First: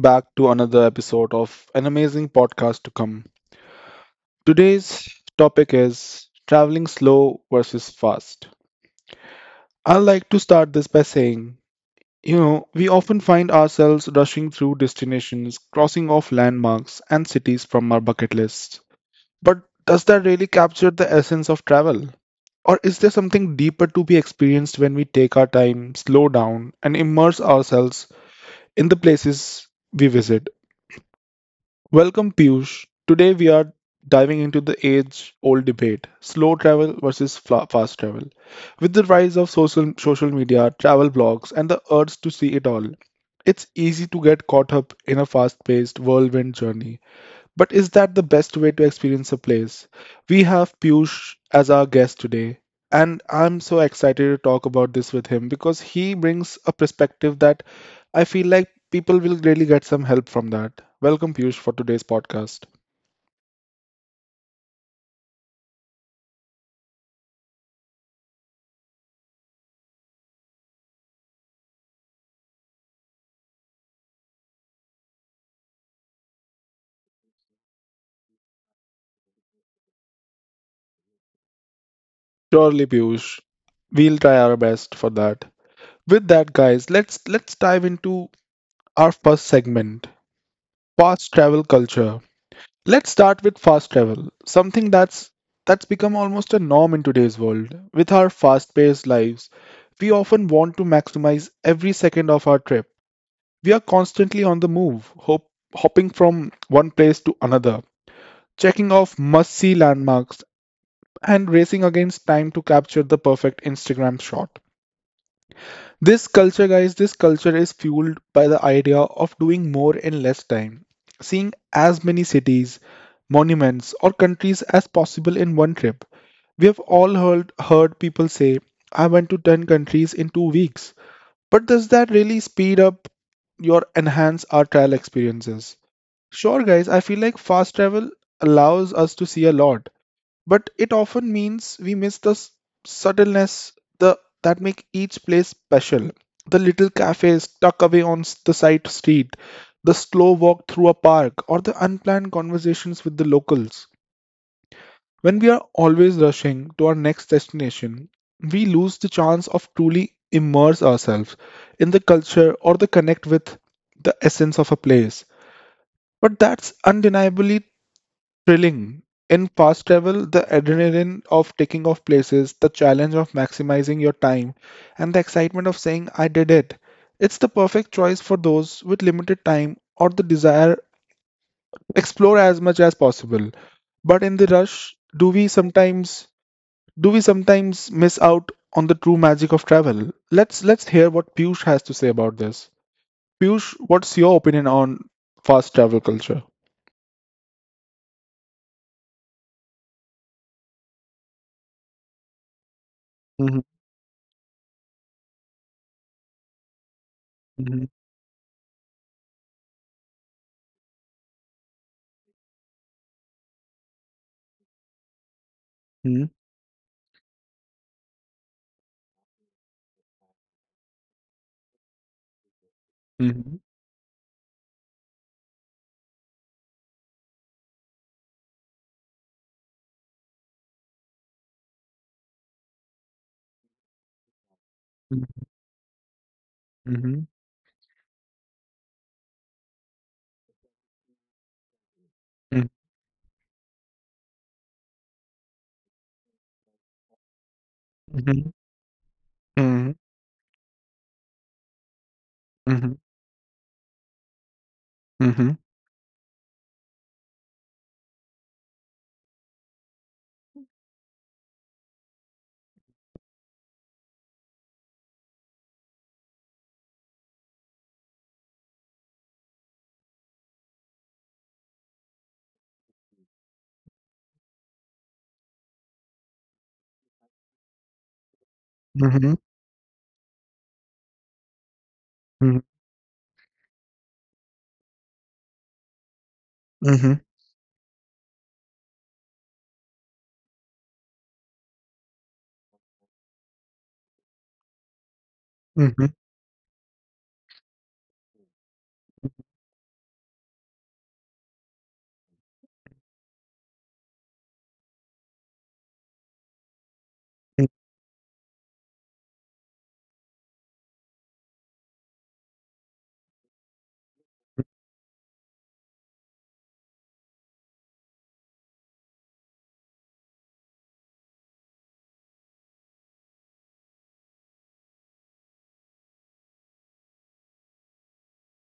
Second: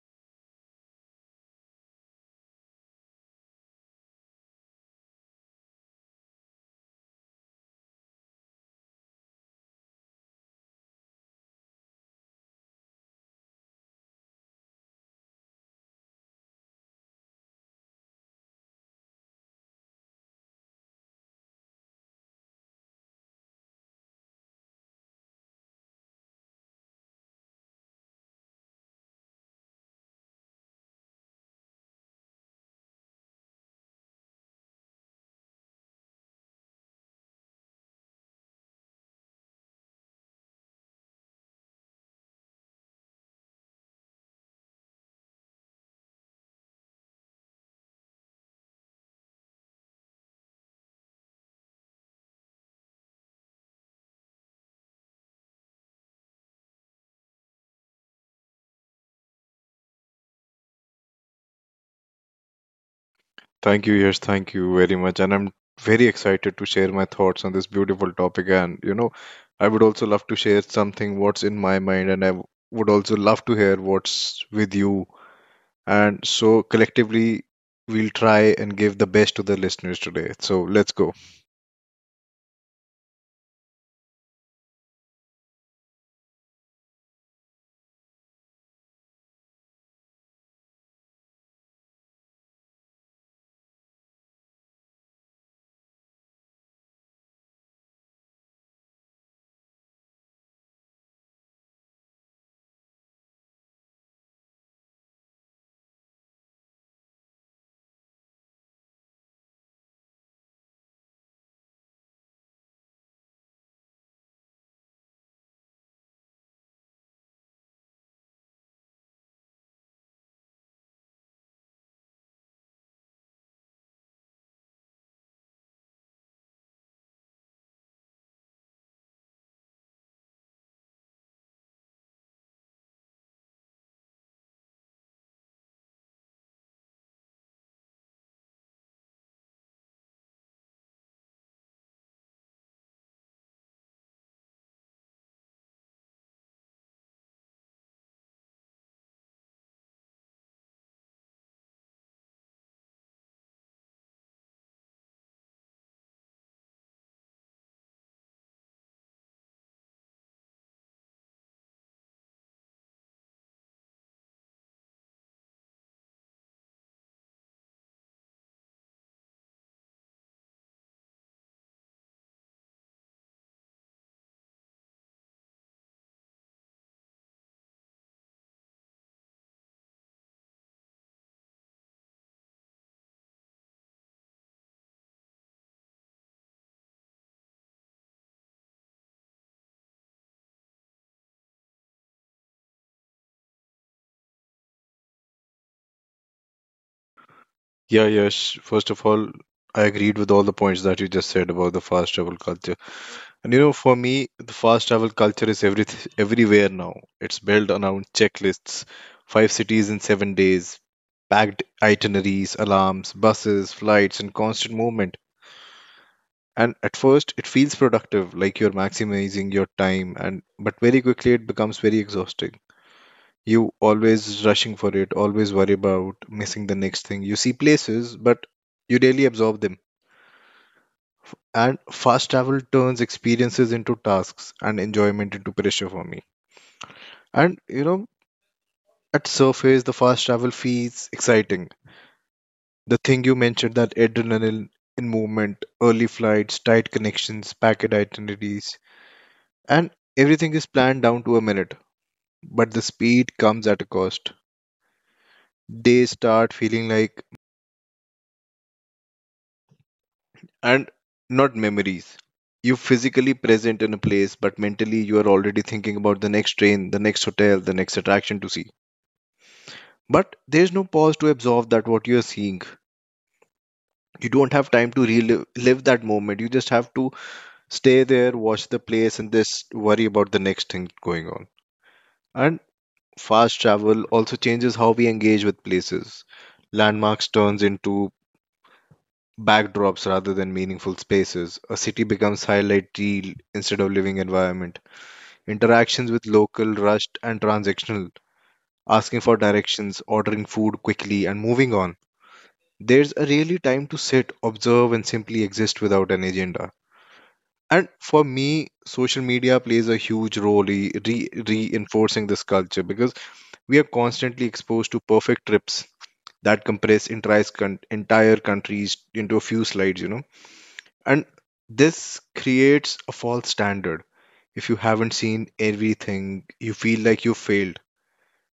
back to another episode of an amazing podcast to come. Today's topic is traveling slow versus fast. I like to start this by saying, you know, we often find ourselves rushing through destinations, crossing off landmarks and cities from our bucket lists. But does that really capture the essence of travel? Or is there something deeper to be experienced when we take our time, slow down, and immerse ourselves in the places we visit? Welcome, Piyush. Today we are diving into the age old debate, slow travel versus fast travel. With the rise of social media, travel blogs, and the urge to see it all, it's easy to get caught up in a fast paced whirlwind journey. But is that the best way to experience a place? We have Piyush as our guest today, and I'm so excited to talk about this with him because he brings a perspective that I feel like people will really get some help from that. Welcome, Piyush, for today's podcast. Thank you, Yash. Thank you very much. And I'm very excited to share my thoughts on this beautiful topic. I would also love to share something what's in my mind, and I would also love to hear what's with you. And so, collectively, we'll try and give the best to the listeners today. So, let's go. Surely, Piyush, we'll try our best for that. With that, guys, let's dive into our first segment, past travel culture. Let's start with fast travel, something that's become almost a norm in today's world. With our fast-paced lives, we often want to maximize every second of our trip. We are constantly on the move, hopping from one place to another, checking off must-see landmarks, and racing against time to capture the perfect Instagram shot. This culture, guys, this culture is fueled by the idea of doing more in less time, seeing as many cities, monuments, or countries as possible in one trip. We have all heard people say, I went to 10 countries in 2 weeks. But does that really speed up your enhance our travel experiences? Sure, guys, I feel like fast travel allows us to see a lot, but it often means we miss the subtleness the, that make each place special. The little cafes tucked away on the side street, the slow walk through a park, or the unplanned conversations with the locals. When we are always rushing to our next destination, we lose the chance of truly immerse ourselves in the culture or the connect with the essence of a place. But that's undeniably thrilling. In fast travel, the adrenaline of taking off places, the challenge of maximizing your time, and the excitement of saying, I did it. It's the perfect choice for those with limited time or the desire to explore as much as possible. But in the rush, do we sometimes miss out on the true magic of travel? Let's hear what Piyush has to say about this. Piyush, what's your opinion on fast travel culture? Yeah, Yash, first of all, I agreed with all the points that you just said about the fast travel culture. Mm-hmm, And for me, the fast travel culture is everywhere now. It's built mm-hmm, around checklists, five cities in 7 days, packed itineraries, alarms, buses, flights, and constant movement. And at first, it feels productive, like you're maximizing your time, and but very quickly it becomes very exhausting. mm-hmm, You always rushing for it, always worry about missing the next thing. You see places, but you daily absorb them. And fast travel turns experiences into tasks and enjoyment into pressure for me. mm-hmm, And you know, at surface, the fast travel feels exciting. The thing you mentioned, that adrenaline in movement, early flights, tight connections, packed mhm, itineraries, mhm, and everything is planned down to a minute. But the mhm, speed comes at a cost. mhm, Days start feeling like, and not memories. You physically present in a place, but mentally you are already thinking about the next train, the next hotel, the next attraction to see. But there's no pause to absorb that what you are seeing. You don't have time to relive live that moment. You just have to stay there, watch the place, mhm, and just worry about the next thing going on. mhm, And fast travel also changes how we engage with places. mhm, Landmarks turns into backdrops rather than meaningful spaces. A city becomes highlight reel instead of living environment. mhm, mhm, Interactions with local rushed and transactional, asking for directions, ordering food quickly, and moving on. There's a really time to sit, observe, and simply exist without an agenda. And for me, social media plays a huge role in reinforcing this culture because we are constantly exposed to perfect trips that compress entire countries into a few slides. And this creates a false standard. If you haven't seen everything, you feel like you failed.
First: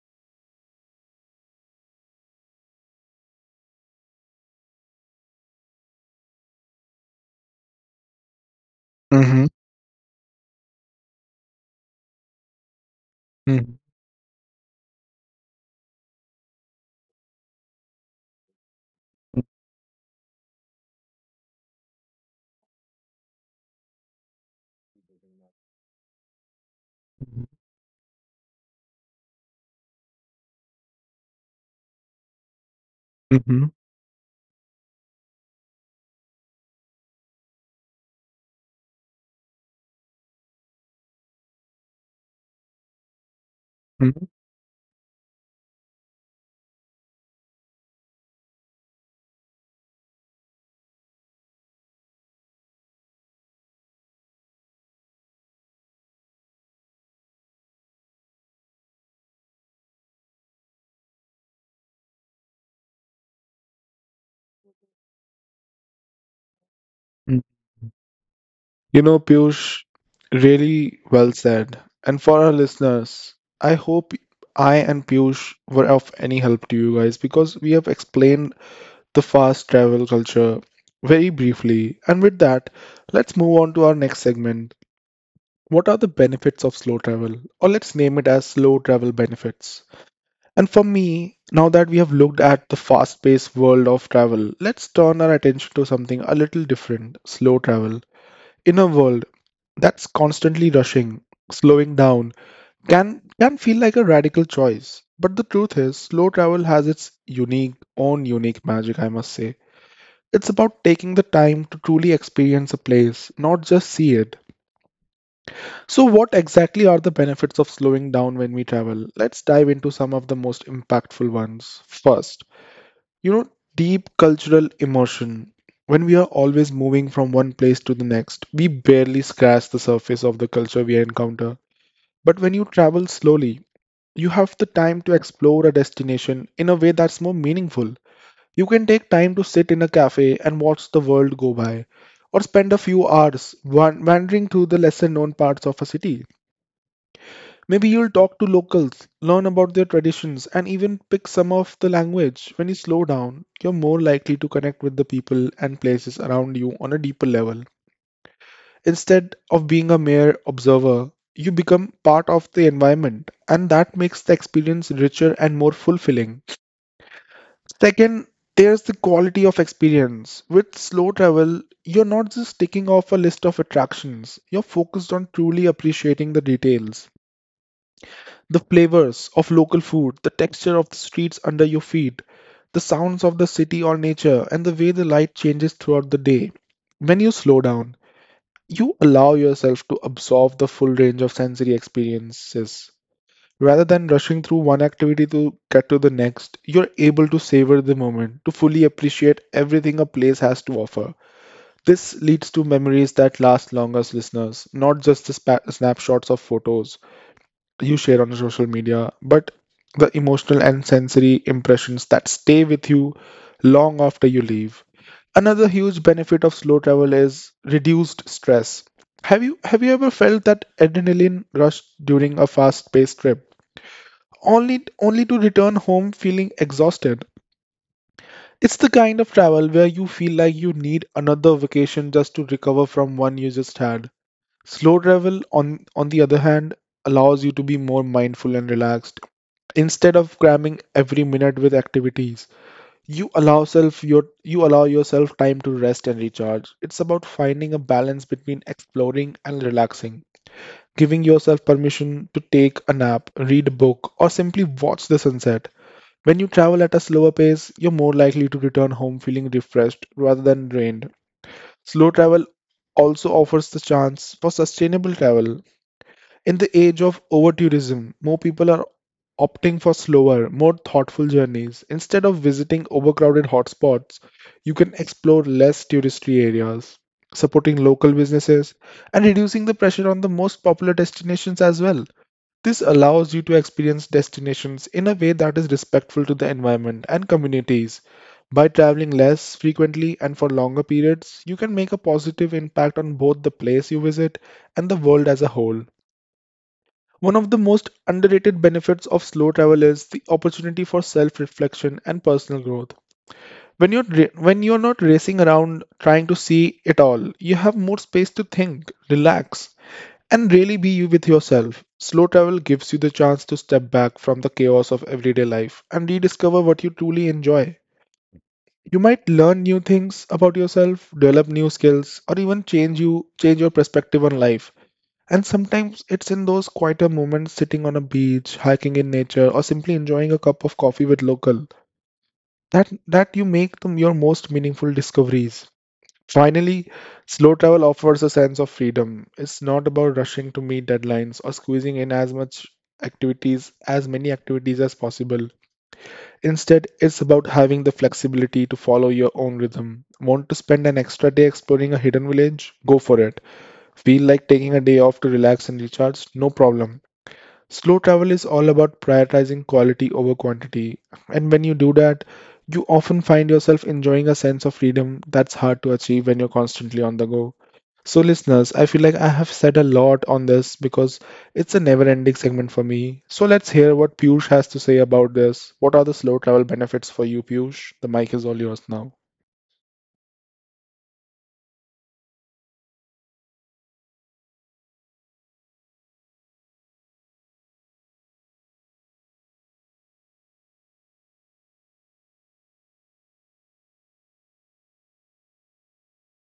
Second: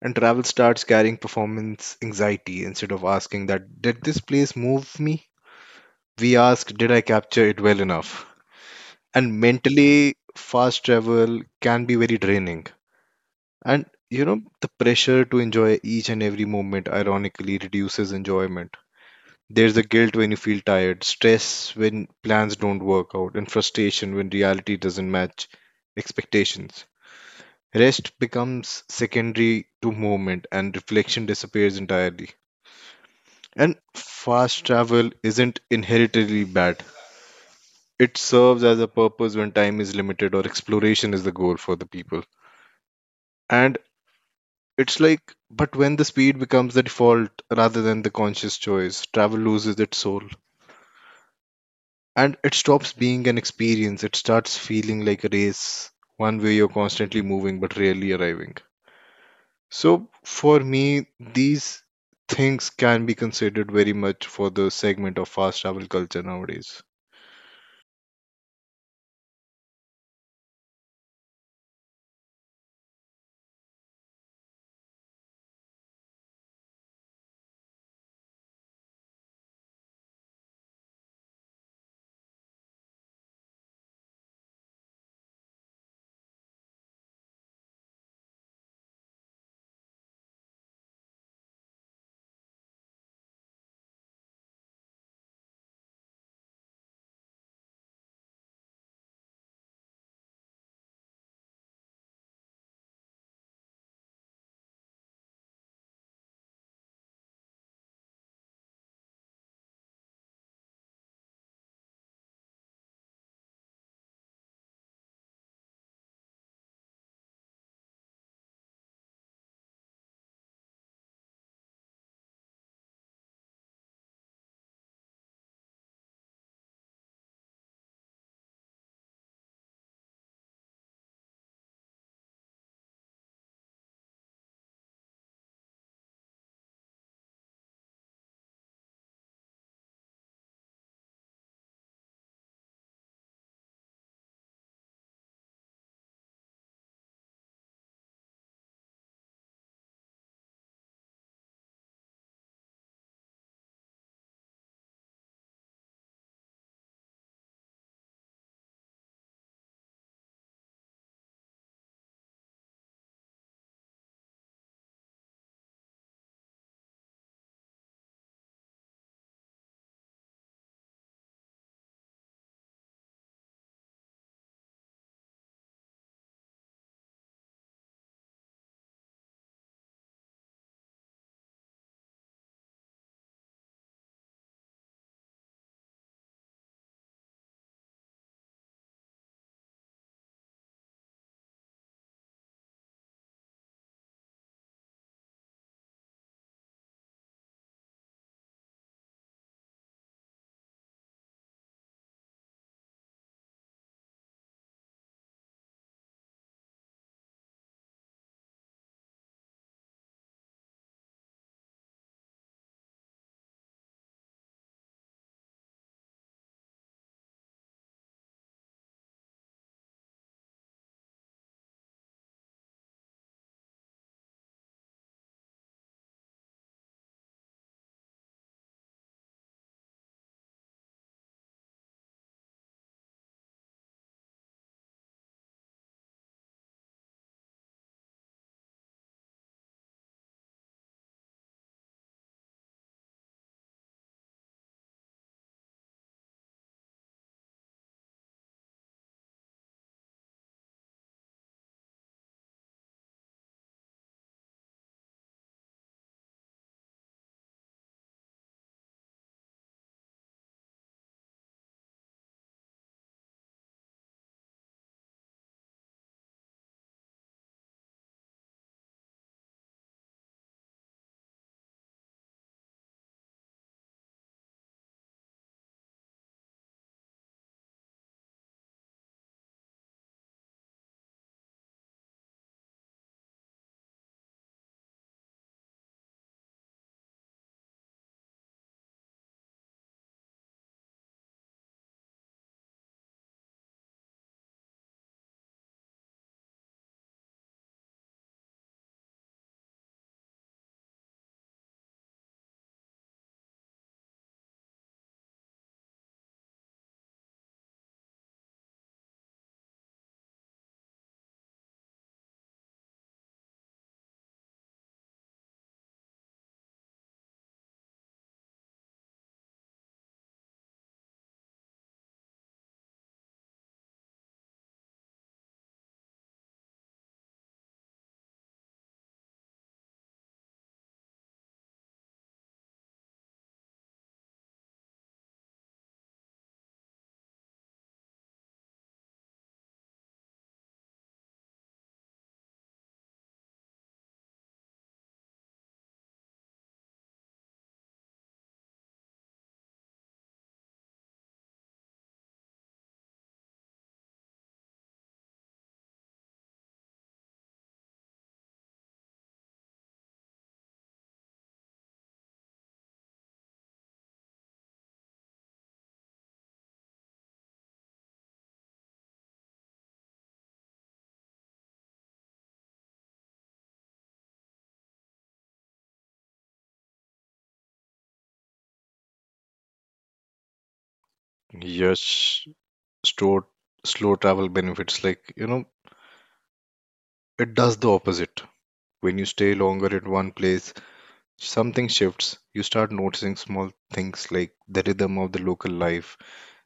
And travel starts carrying performance anxiety instead of asking that, did this place move me? We ask, did I capture it well enough? And mhm, mentally fast travel can be very draining. And you know The pressure to enjoy each and every moment ironically reduces enjoyment. There's the guilt when you feel tired, stress when plans don't work out, and frustration when reality doesn't match expectations. mhm, Rest becomes secondary to movement and reflection disappears entirely. And mhm, fast travel isn't inherently bad. It serves as a purpose when time is limited or exploration is the goal for the people. And mhm, it's like, but when the speed becomes the default rather than the conscious choice, travel loses its soul. And it stops being an experience, it starts feeling like a race, one way you're constantly moving but rarely arriving. So for me, these things can be considered very much for the segment of fast travel culture nowadays. mhm. You know, Piyush, really well said. And for our listeners, I hope I and Piyush were of any help to you guys because we have explained the fast travel culture very briefly. And with that, let's move on to our next segment. What are the benefits of slow travel? Or let's name it as slow travel benefits. And for me, now that we have looked at the fast paced world of travel, let's turn our attention to something a little different, slow travel. In a world that's constantly rushing, slowing down can feel like a radical choice. But the truth is, slow travel has its unique, own unique magic, I must say. It's about taking the time to truly experience a place, not just see it. So, what exactly are the benefits of slowing down when we travel? Let's dive into some of the most impactful ones. First, you know, deep cultural immersion. When we are always moving from one place to the next, we barely scratch the surface of the culture we encounter. But when you travel slowly, you have the time to explore a destination in a way that's more meaningful. You can take time to sit in a cafe and watch the world go by, or spend a few hours wandering through the lesser known parts of a city. Maybe you'll talk to locals, learn about their traditions, and even pick some of the language. When you slow down, you're more likely to connect with the people and places around you on a deeper level. Instead of being a mere observer, you become part of the environment, and that makes the experience richer and more fulfilling. Second, there's the quality of experience. With slow travel, you're not just ticking off a list of attractions, you're focused on truly appreciating the details. The flavors of local food, the texture of the streets under your feet, the sounds of the city or nature, and the way the light changes throughout the day. When you slow down, you allow yourself to absorb the full range of sensory experiences. Rather than rushing through one activity to get to the next, you're able to savor the moment, to fully appreciate everything a place has to offer. This leads to memories that last longest, listeners, not just the snapshots of photos you share on social media, but the emotional and sensory impressions that stay with you long after you leave. Another huge benefit of slow travel is reduced stress. Have you ever felt that adrenaline rush during a fast-paced trip, only to return home feeling exhausted? It's the kind of travel where you feel like you need another vacation just to recover from one you just had. Slow travel, on the other hand, allows you to be more mindful and relaxed instead of cramming every minute with activities. you allow self your you allow yourself time to rest and recharge. It's about finding a balance between exploring and relaxing, giving yourself permission to take a nap, read a book, or simply watch the sunset. When you travel at a slower pace, you're more likely to return home feeling refreshed rather than drained. Slow travel also offers the chance for sustainable travel. In the age of overtourism, more people are opting for slower, more thoughtful journeys. Instead of visiting overcrowded hotspots, you can explore less touristy areas, supporting local businesses and reducing the pressure on the most popular destinations as well. This allows you to experience destinations in a way that is respectful to the environment and communities. By traveling less frequently and for longer periods, you can make a positive impact on both the place you visit and the world as a whole. One of the most underrated benefits of slow travel is the opportunity for self-reflection and personal growth. When you're not racing around trying to see it all, you have more space to think, relax, and really be you with yourself. Slow travel gives you the chance to step back from the chaos of everyday life and rediscover what you truly enjoy. You might learn new things about yourself, develop new skills, or even change your perspective on life. And sometimes it's in those quieter moments, sitting on a beach, hiking in nature, or simply enjoying a cup of coffee with local, that you make your most meaningful discoveries. Finally, slow travel offers a sense of freedom. It's not about rushing to meet deadlines or squeezing in as much activities as many activities as possible. Instead, it's about having the flexibility to follow your own rhythm. Want to spend an extra day exploring a hidden village? Go for it. Feel like taking a day off to relax and recharge? No problem. Slow travel is all about prioritizing quality over quantity, and when you do that, you often find yourself enjoying a sense of freedom that's hard to achieve when you're constantly on the go. So, listeners, I feel like I have said a lot on this because it's a never ending segment for me. So, let's hear what Piyush has to say about this. What are the slow travel benefits for you, Piyush? The mic is all yours now. Yes, slow, slow travel benefits, like, it does the opposite. When you stay longer at one place, something shifts. You start noticing small things like the rhythm of the local life,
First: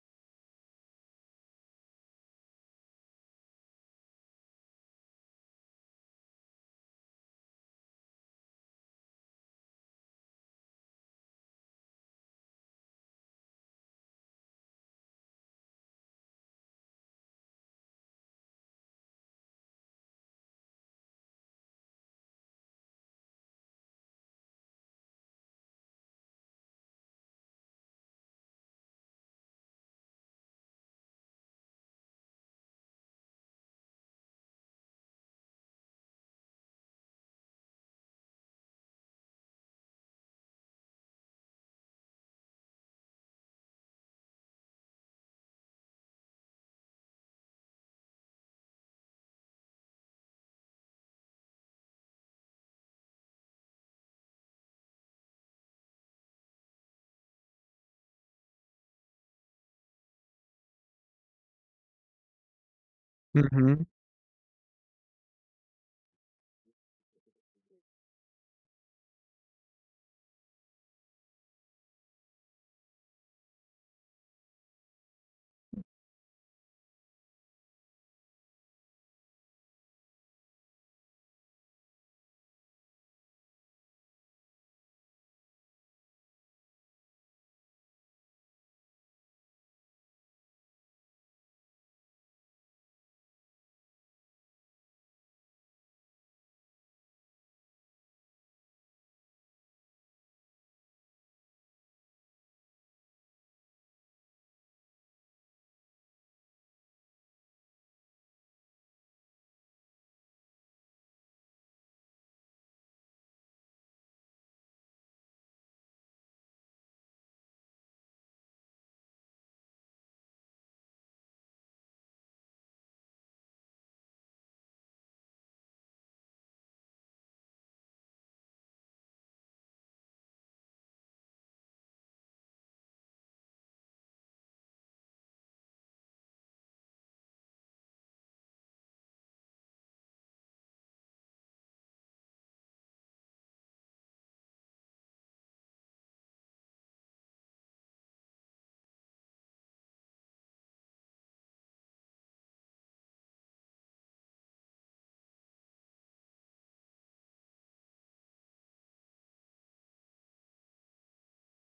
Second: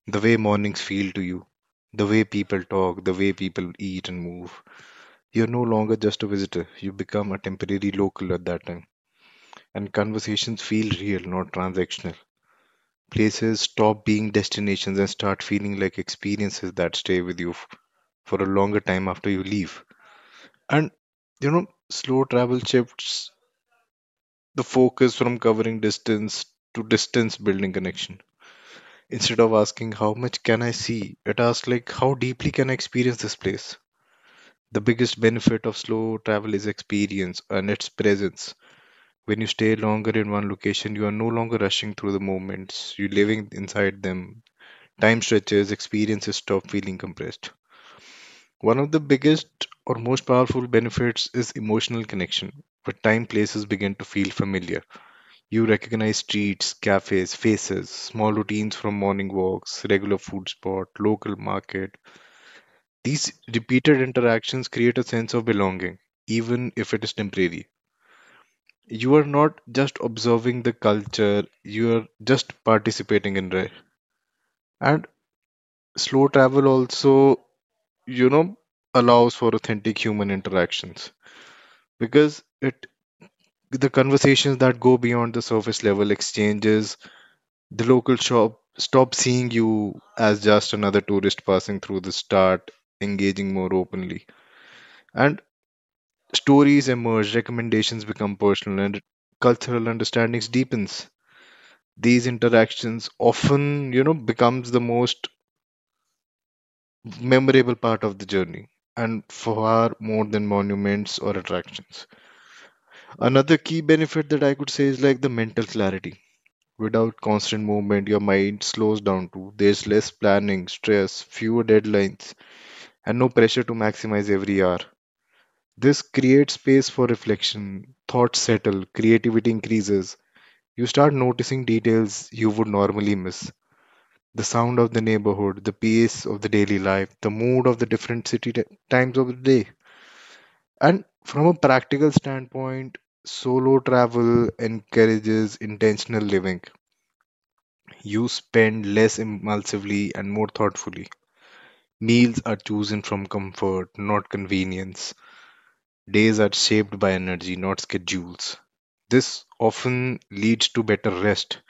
the way mornings feel to you, the way people talk, the way people eat and move. You're no longer just a visitor, you become a temporary local at that time. And conversations feel real, not transactional. Places stop being destinations and start feeling like experiences that stay with you for a longer time after you leave. And Slow travel shifts the focus from covering distance to distance building connection. Instead of asking how much can I see, it asks like how deeply can I experience this place. The biggest benefit of slow travel is experience and its presence. When you stay longer in one location, you are no longer rushing through the moments, you're living inside them. Time stretches, experiences stop feeling compressed. One of the biggest or most powerful benefits is emotional connection, where time places begin to feel familiar. You recognize streets, cafes, faces, small routines from morning walks, regular food spot, local market. These Mhm. repeated interactions create a sense of belonging, even if it is temporary. You are not just observing the culture, you are just participating in it. And slow travel also, you know, allows for authentic human interactions because it the conversations that go beyond the surface level exchanges. The local shop stop seeing you as just another tourist passing through the start engaging more openly. And stories emerge, recommendations become personal, and cultural understandings deepens. These interactions often, becomes the most memorable part of the journey and far more than monuments or attractions. Another key benefit that I could say is like the mental clarity. Without constant movement, your mind slows down too. There's less planning, stress, fewer deadlines, and no pressure to maximize every hour. This creates space for reflection, thoughts settle, creativity increases. You start noticing details you would normally miss, the sound of the neighborhood, the pace of the daily life, the mood of the different city times of the day. And from a practical standpoint, solo travel encourages intentional living. You spend less impulsively and more thoughtfully. Meals are chosen from comfort, not convenience. Days are shaped by energy, not schedules. This often leads to better rest,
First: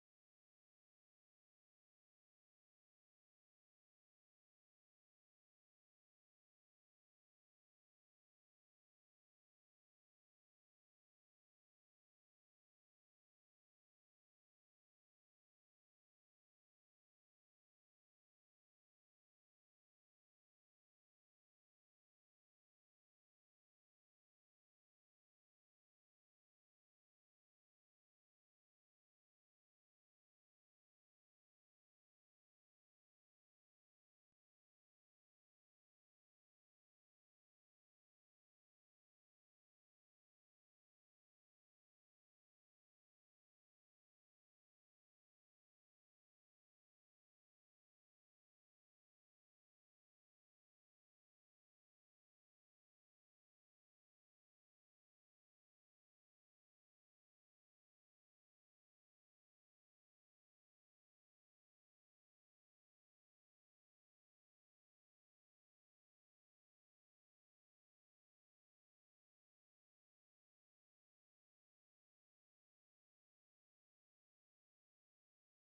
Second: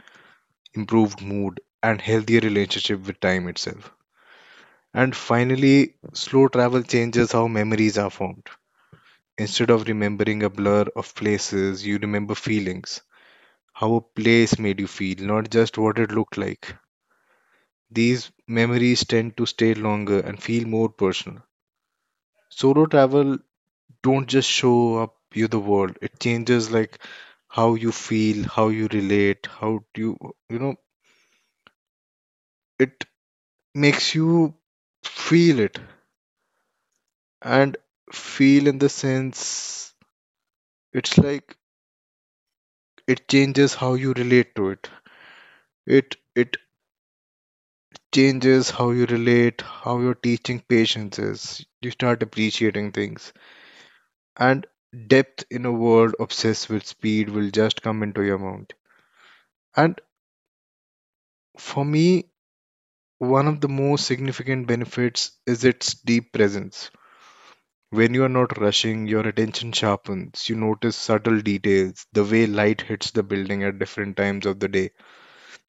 improved mood, and healthier relationship with time itself. And finally, slow travel changes how memories are formed. Instead of remembering a blur of places, you remember feelings, how a place made you feel, not just what it looked like. These memories tend to stay longer and feel more personal. Solo travel don't just show up you the world. It changes like how you feel, how you relate, how do you you know it makes you feel it. And feel in the sense, it's like, it changes how you relate to it changes how you relate, how your teaching patience is. You start appreciating things and depth in a world obsessed with speed will just come into your mind. And for me, one of the most significant benefits is its deep presence. When you are not rushing, your attention sharpens. You notice subtle details, the way light hits the building at different times of the day,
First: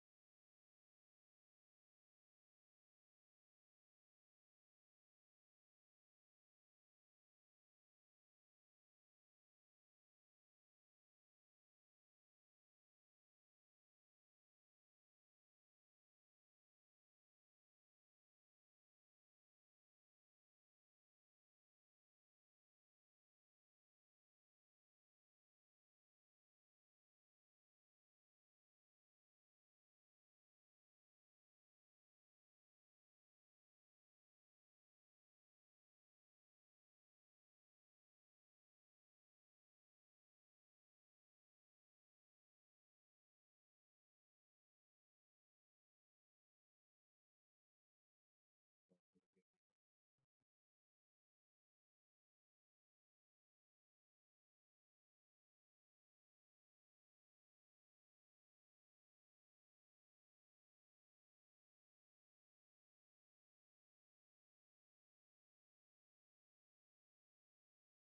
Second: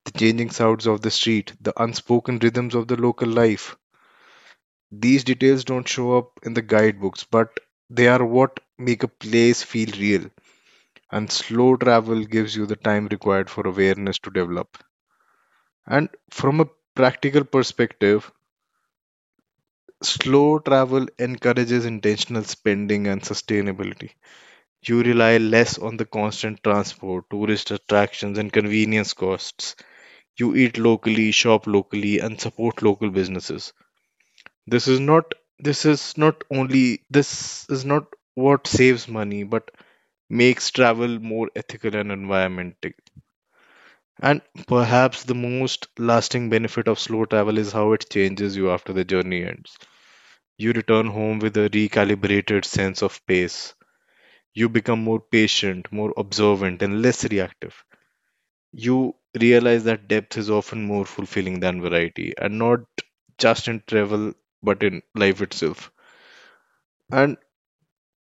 the changing sounds of the street, the unspoken rhythms of the local life. These details don't show up in the guidebooks, but they are what make a place feel real. And slow travel gives you the time required for awareness to develop. And from a practical perspective, slow travel encourages intentional spending and sustainability. You rely less on the constant transport, tourist attractions, and convenience costs. You eat locally, shop locally, and support local businesses. This is not this is not only this is not what saves money but makes travel more ethical and environmental. And perhaps the most lasting benefit of slow travel is how it changes you after the journey ends. You return home with a recalibrated sense of pace. You become more patient, more observant, and less reactive. You realize that depth is often more fulfilling than variety, and not just in travel, but in life itself. And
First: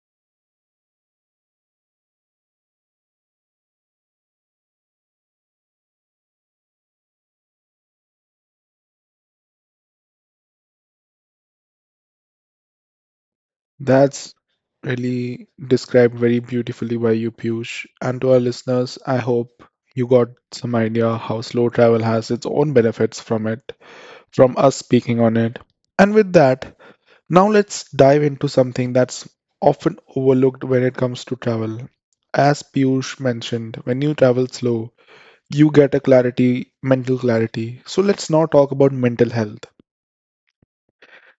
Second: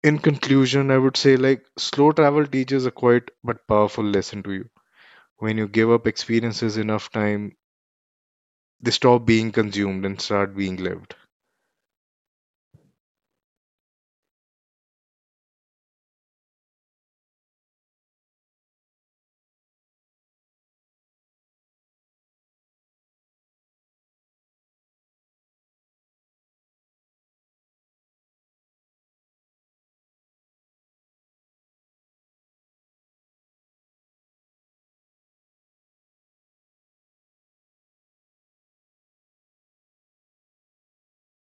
in conclusion, I would say like slow travel teaches a quiet but powerful lesson to you. When you give up experiences enough time, they stop being consumed and start being lived. That's really described very beautifully by you, Piyush. And to our listeners, I hope you got some idea how slow travel has its own benefits from it, from us speaking on it. And with that, now let's dive into something that's often overlooked when it comes to travel. As Piyush mentioned, when you travel slow, you get a clarity, mental clarity. So let's now talk about mental health.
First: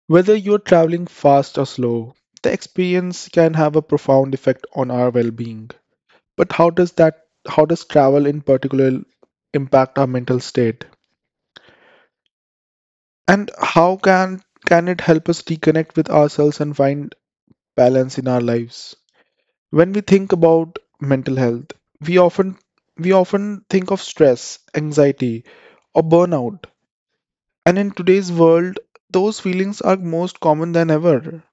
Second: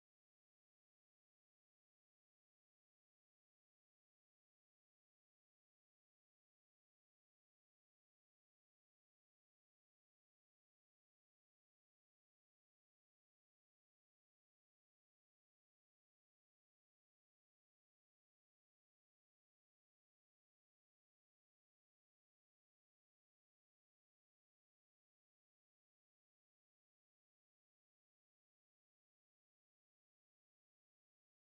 Whether you're traveling fast or slow, the experience can have a profound effect on our well-being. But how does travel in particular impact our mental state? And how can it help us reconnect with ourselves and find balance in our lives? When we think about mental health, we often we often think of stress, anxiety, or burnout. And in today's world, those feelings are most common than ever.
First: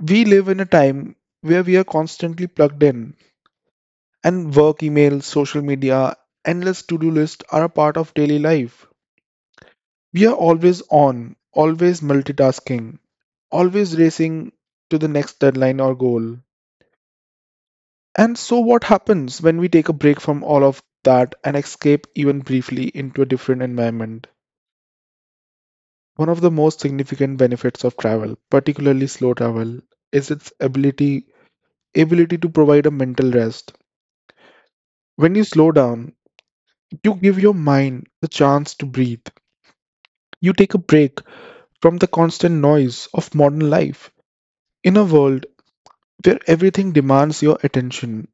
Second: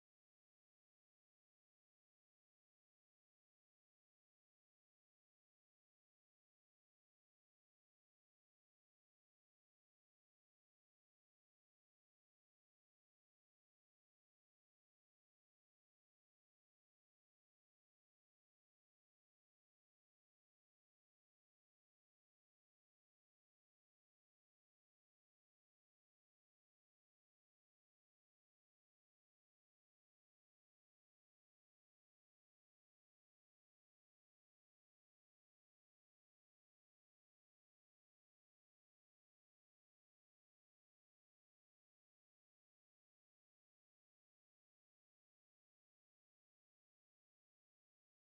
We live in a time where we are constantly plugged in, and work emails, social media, endless to do lists are a part of daily life. We are always on, always multitasking, always racing to the next deadline or goal. And so, what happens when we take a break from all of that and escape even briefly into a different environment? One of the most significant benefits of travel, particularly slow travel, is its ability to provide a mental rest. When you slow down, you give your mind the chance to breathe. You take a break from the constant noise of modern life. In a world where everything demands your attention,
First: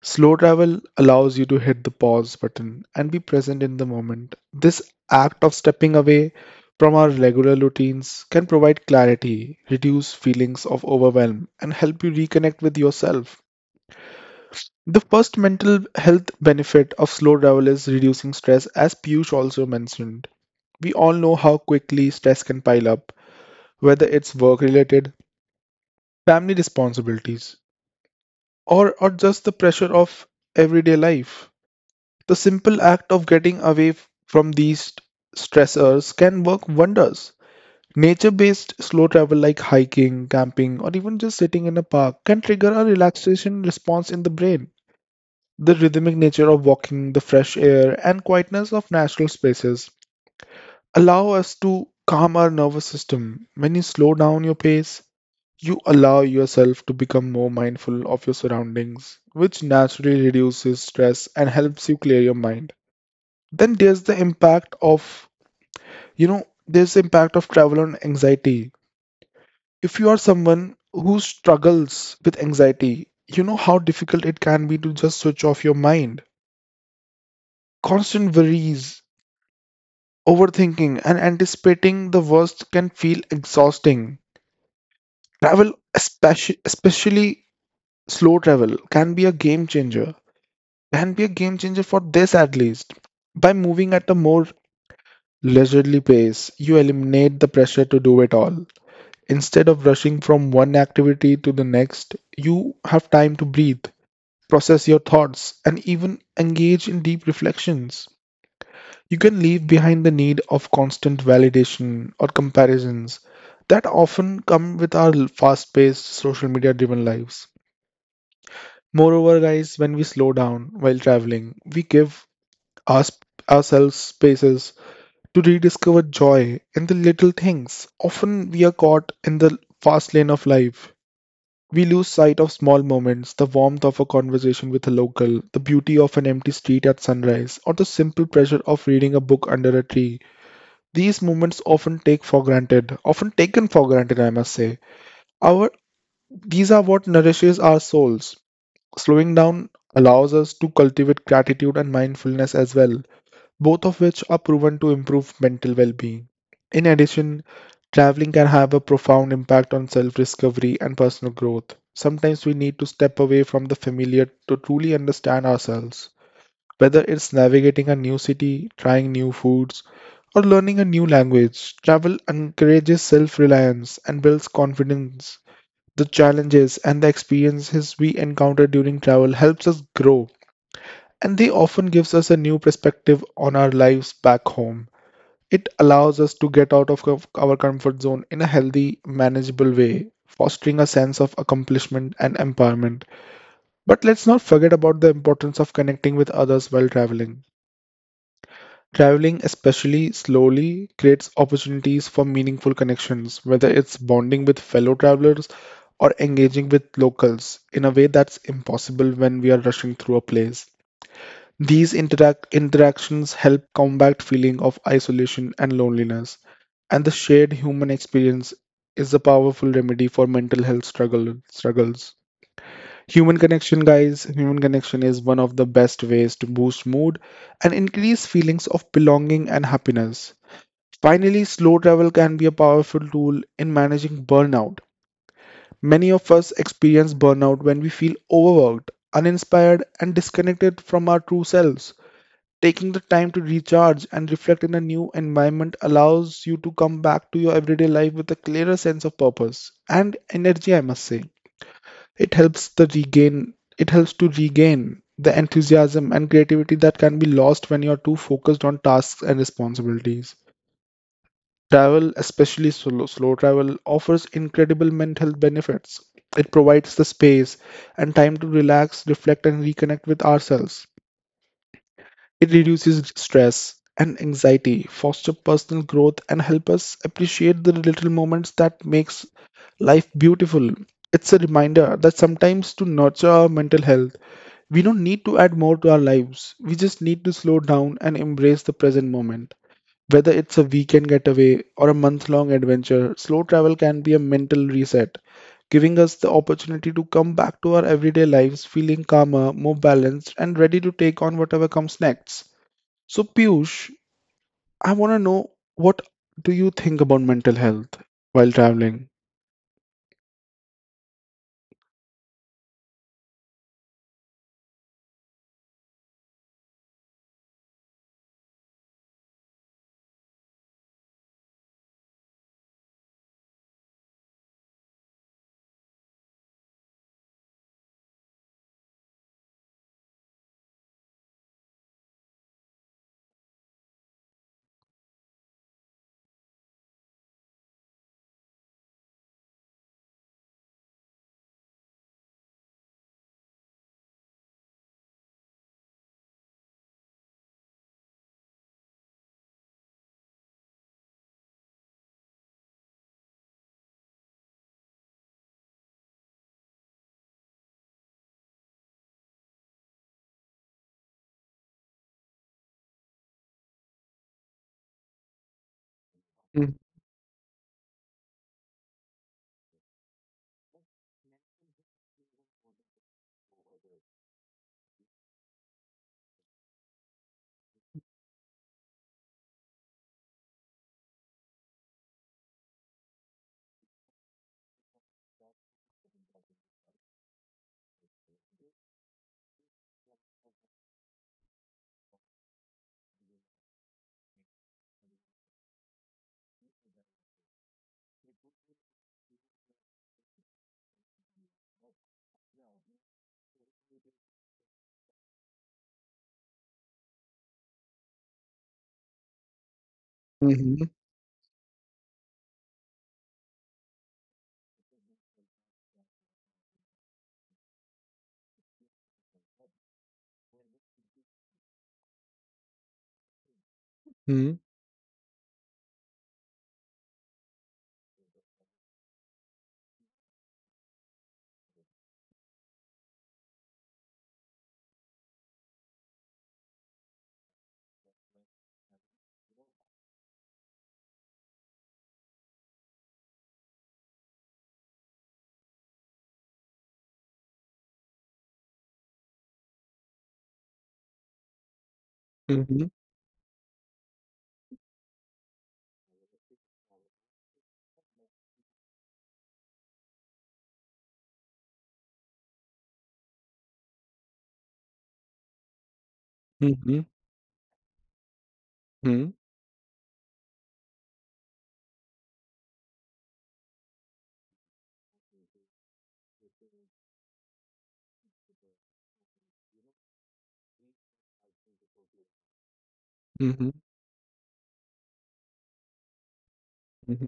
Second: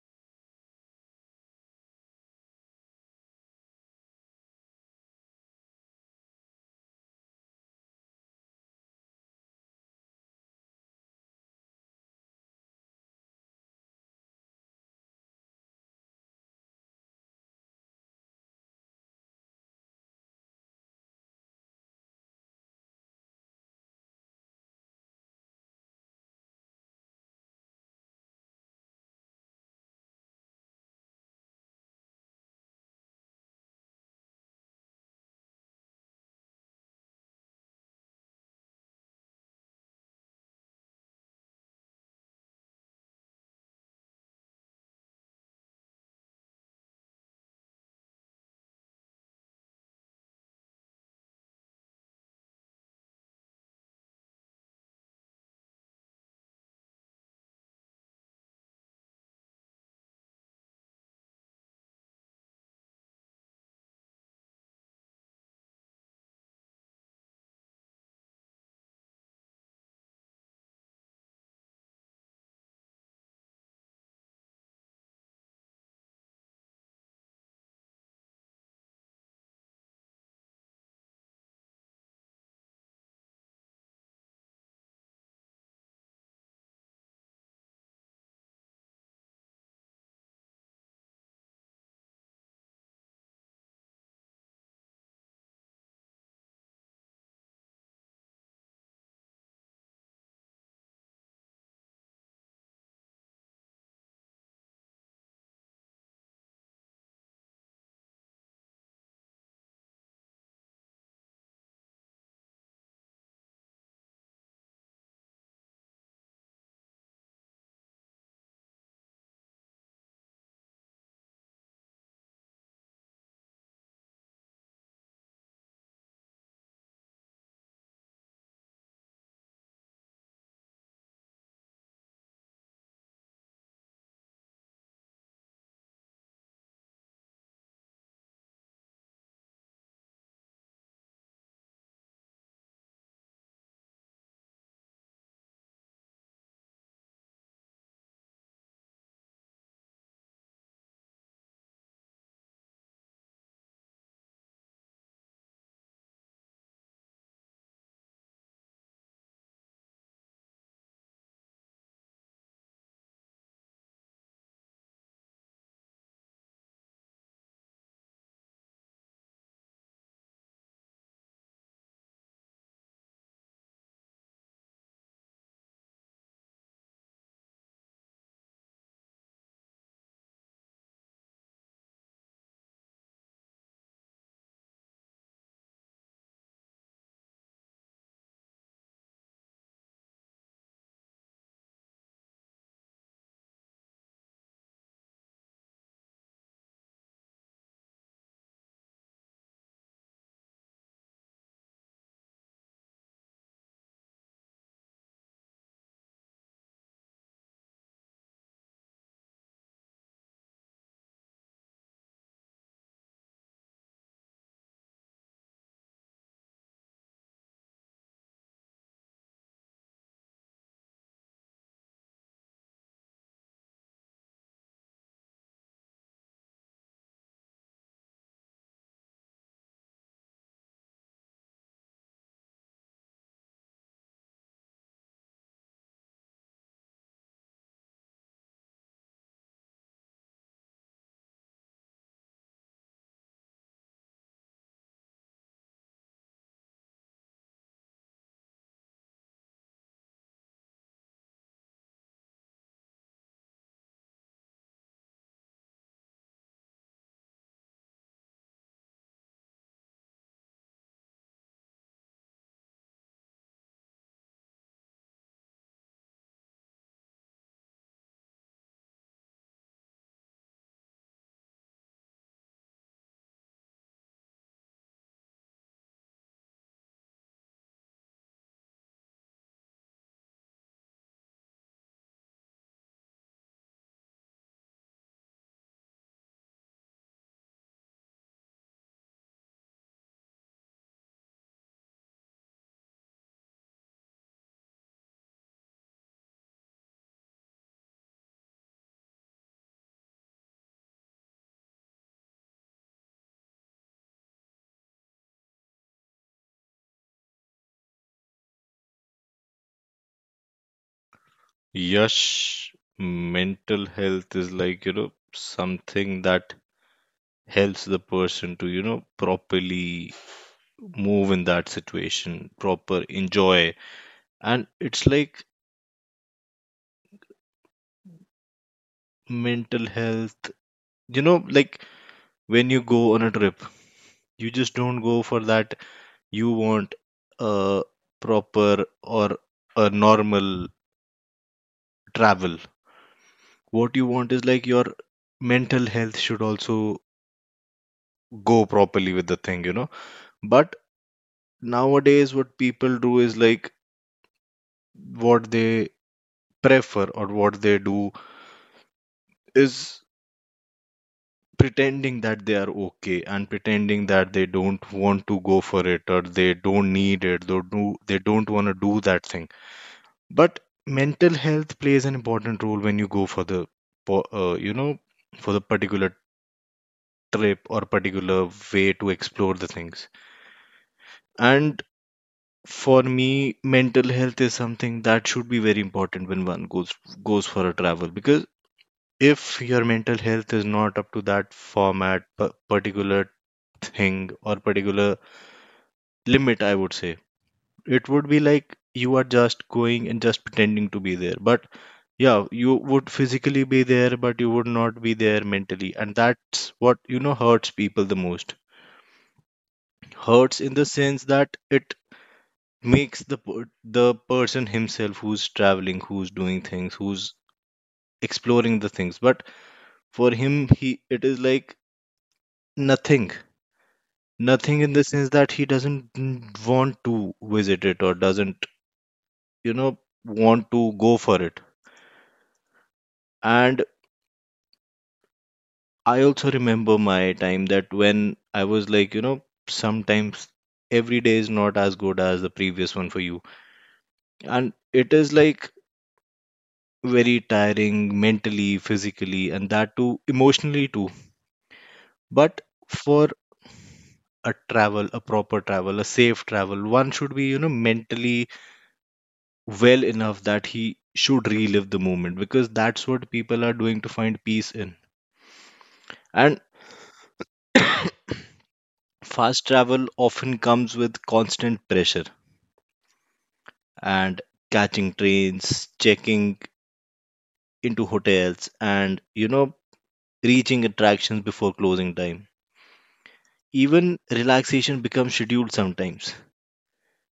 slow travel allows you to hit the pause button and be present in the moment. This act of stepping away from our regular routines can provide clarity, reduce feelings of overwhelm, and help you reconnect with yourself. The first mental health benefit of slow travel is reducing stress, as Piyush also mentioned. We all know how quickly stress can pile up, whether it's work related, family responsibilities, or just the pressure of everyday life. The simple act of getting away from these stressors can work wonders. Nature based slow travel like hiking, camping, or even just sitting in a park can trigger a relaxation response in the brain. The rhythmic nature of walking, the fresh air, and quietness of natural spaces allow us to calm our nervous system. When you slow down your pace, you allow yourself to become more mindful of your surroundings, which naturally reduces stress and helps you clear your mind. Then there's the impact of travel on anxiety. If you are someone who struggles with anxiety, you know how difficult it can be to just switch off your mind. Constant worries, overthinking, and anticipating the worst can feel exhausting. Travel, especially slow travel, can be a game changer. Can be a game changer for this at least. By moving at a more leisurely pace, you eliminate the pressure to do it all. Instead of rushing from one activity to the next, you have time to breathe, process your thoughts, and even engage in deep reflections. You can leave behind the need of constant validation or comparisons that often come with our fast paced, social media driven lives. Moreover, guys, when we slow down while traveling, we give us, ourselves spaces to rediscover joy in the little things. Often we are caught in the fast lane of life. We lose sight of small moments, the warmth of a conversation with a local, the beauty of an empty street at sunrise, or the simple pleasure of reading a book under a tree. These moments often often taken for granted, I must say. Our These are what nourishes our souls. Slowing down allows us to cultivate gratitude and mindfulness as well, both of which are proven to improve mental well being. In addition, traveling can have a profound impact on self discovery and personal growth. Sometimes we need to step away from the familiar to truly understand ourselves. Whether it's navigating a new city, trying new foods, or learning a new language, travel encourages self reliance and builds confidence. The challenges and the experiences we encounter during travel helps us grow, and they often gives us a new perspective on our lives back home. It allows us to get out of our comfort zone in a healthy manageable way, fostering a sense of accomplishment and empowerment. But let's not forget about the importance of connecting with others while traveling. Traveling, especially slowly, creates opportunities for meaningful connections, whether it's bonding with fellow travelers or engaging with locals in a way that's impossible when we are rushing through a place. These interactions help combat feeling of isolation and loneliness, and the shared human experience is a powerful remedy for mental health struggles. Human connection, guys, human connection is one of the best ways to boost mood and increase feelings of belonging and happiness. Finally, slow travel can be a powerful tool in managing burnout. Many of us experience burnout when we feel overworked, uninspired, and disconnected from our true selves. Taking the time to recharge and reflect in a new environment allows you to come back to your everyday life with a clearer sense of purpose and energy, I must say. It helps to regain the enthusiasm and creativity that can be lost when you're too focused on tasks and responsibilities. Travel, especially solo, slow travel, offers incredible mental health benefits. It provides the space and time to relax, reflect, and reconnect with ourselves. It reduces stress and anxiety, foster personal growth, and help us appreciate the little moments that makes life beautiful. It's a reminder that sometimes to nurture our mental health, we don't need to add more to our lives. We just need to slow down and embrace the present moment. Whether it's a weekend getaway or a month long adventure, slow travel can be a mental reset, giving us the opportunity to come back to our everyday lives feeling calmer, more balanced, and ready to take on whatever comes next. So, Piyush, I want to know what do you think about mental health while traveling? Yash, mental health is like, something that helps the person to properly move in that situation, proper enjoy. And it's like mental health, like, when you go on a trip, you just don't go for that. You want a proper or a normal travel. What you want is like your mental health should also go properly with the thing. But nowadays what people do is like, what they prefer or what they do is pretending that they are okay and pretending that they don't want to go for it or they Hm. don't need it, they don't want to do that thing. But mental health plays an important role when you go for the for, you know for the particular trip or particular way to explore the things. And for me, mental health is something that should be very important when one goes for a travel, because if your mental health is not up to that format particular thing or particular limit, I would say, it would be like you are just going and just pretending to be there. But yeah, you would physically be there, but you would not be there mentally, and that's what hurts people the most. Hurts in the Mhm, sense that it makes the the person himself who's traveling, who's doing things, who's exploring the things, but for him, he it is like nothing. mhm, Nothing in the sense that he doesn't want to visit it or doesn't, you know, want to go for it. And I also remember my time that when I was like, sometimes every day is not as good as the previous one for you. And it is like very tiring mentally, physically, and that too emotionally too. But mhm, mhm, for a travel, a proper travel, a safe travel, one should be, mentally well enough that he should relive the moment, because that's what people are doing to find peace in. And mhm, mhm, fast travel often comes with constant pressure and catching trains, checking into hotels, and reaching attractions before closing time. mhm, Even relaxation becomes scheduled sometimes. mhm,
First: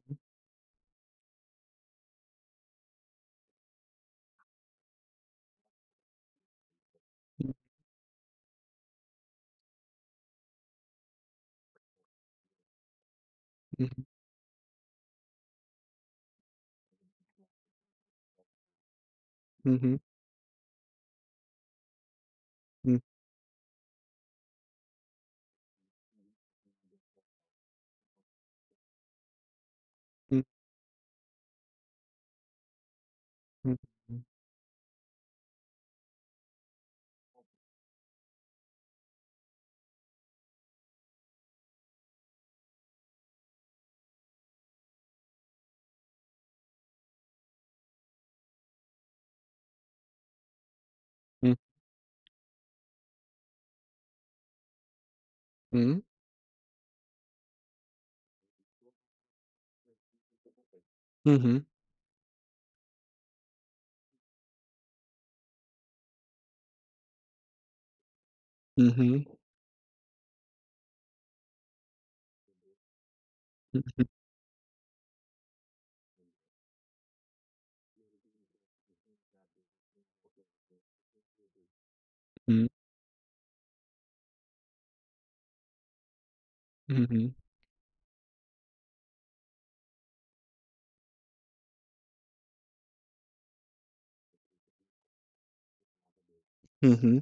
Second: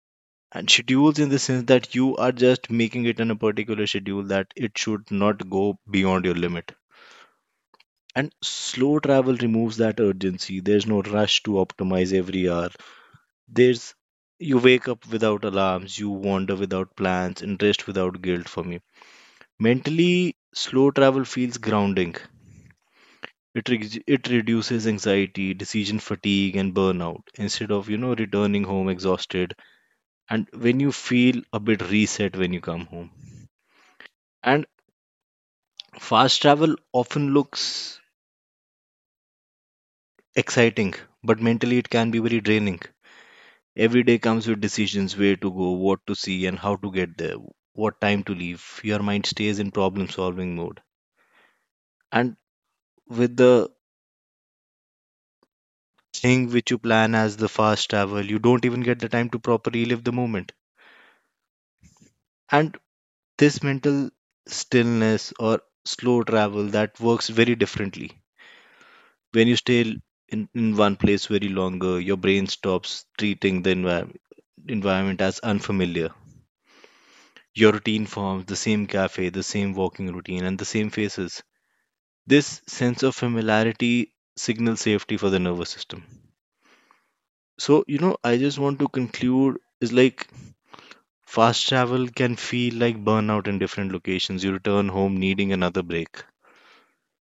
And schedules in the sense that you are just making it in a particular schedule that it should not go beyond your limit. And slow travel removes that urgency. There's no rush to optimize every hour. There's You wake up without alarms, you wander without plans, and rest without guilt for me. mhm, mhm, Mentally, slow travel feels grounding. mhm, It reduces anxiety, decision fatigue, and burnout instead of, returning home exhausted, mhm, and when you feel a bit reset when you come home. mhm, And fast travel often looks exciting, but mentally it can be very draining. Every day comes with decisions where to go, what to see, and how to get there, what time to leave. Your mind stays in problem solving mode. And with the mhm, thing which you plan as the fast travel, you don't even get the time to properly live the moment. mhm, And this mental stillness or slow travel that works very differently. mhm, When you stay in one place very longer, your brain stops treating the environment as unfamiliar. Your routine forms the same cafe, the same walking routine, and the same faces. This sense of familiarity signals safety for the nervous system. So, I just want to conclude is like fast travel can feel like burnout in different locations. You return home needing another break. mhm,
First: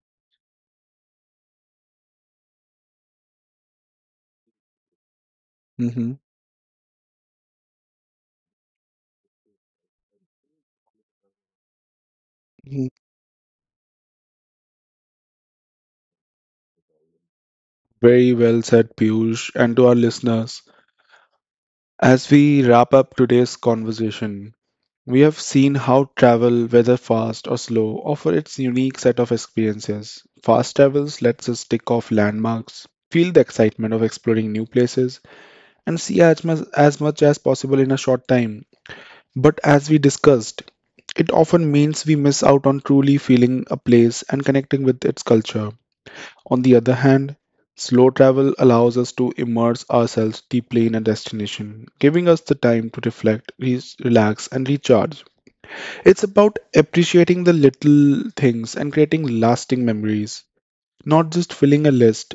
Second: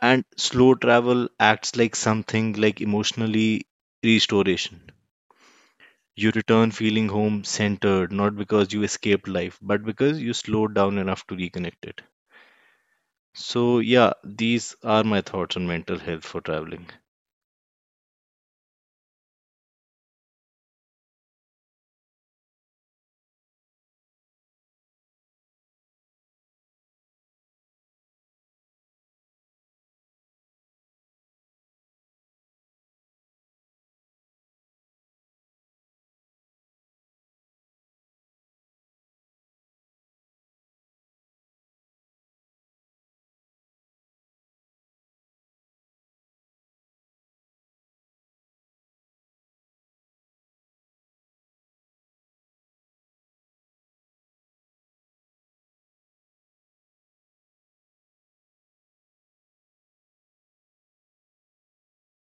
And slow travel acts like something like emotionally restoration. mhm, You return feeling home centered, not because you escaped life, but because you slowed down enough to reconnect it. mhm. So, yeah, these are my thoughts on mental health for traveling. Very well said, Piyush, and to our listeners. As we wrap up today's conversation, we have seen how travel, whether fast or slow, offer its unique set of experiences. Fast travels lets us tick off landmarks, feel the excitement of exploring new places, and see as much as possible in a short time. But as we discussed, it often means we miss out on truly feeling a place and connecting with its culture. On the other hand, slow travel allows us to immerse ourselves deeply in a destination, giving us the time to reflect, relax, and recharge. It's about appreciating the little things and creating lasting memories, not just filling a list.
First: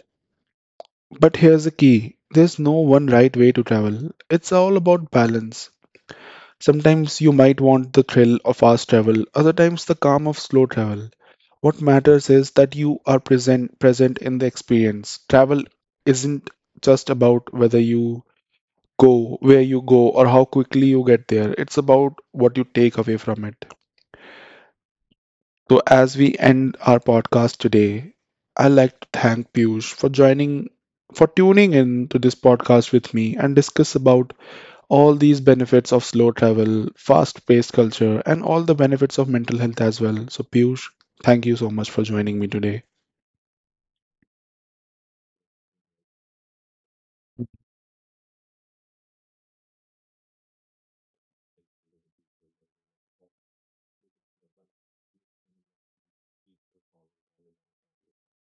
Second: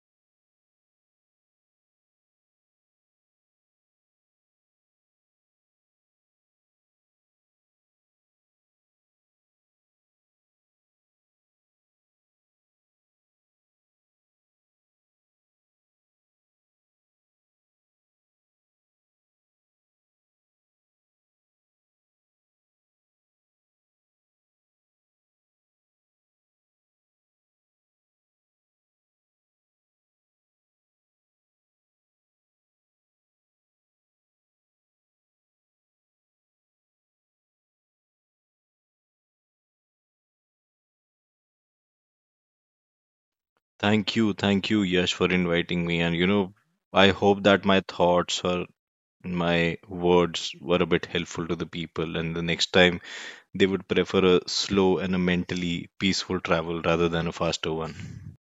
But here's the key, there's no one right way to travel, it's all about balance. Sometimes you might want the thrill of fast travel, other times the calm of slow travel. What matters is that you are present in the experience. Travel isn't just about whether you go, where you go, or how quickly you get there. It's about what you take away from it. So as we end our podcast today, I'd like to thank Piyush for joining for tuning in to this podcast with me and discuss about all these benefits of slow travel, fast paced culture, and all the benefits of mental health as well. So, Piyush, thank you so much for joining me today. Thank you, Yash, for inviting me. I hope that my thoughts or my words were a bit helpful to the people, and the next time they would prefer a slow and a mentally peaceful travel rather than a faster one.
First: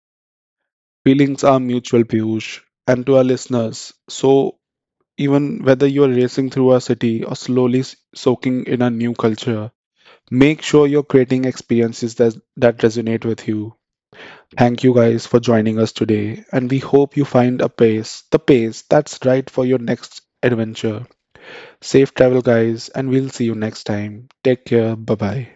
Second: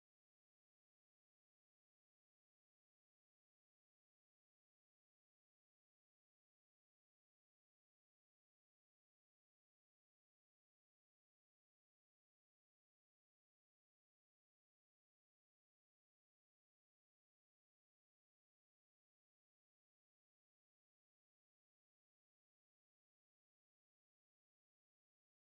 Feelings are mutual, Piyush. And to our listeners, so even whether you are racing through a city or slowly soaking in a new culture, make sure you're creating experiences that resonate with you. Thank you guys for joining us today, and we hope you find the pace that's right for your next adventure. Safe travel, guys, and we'll see you next time. Take care. Bye bye.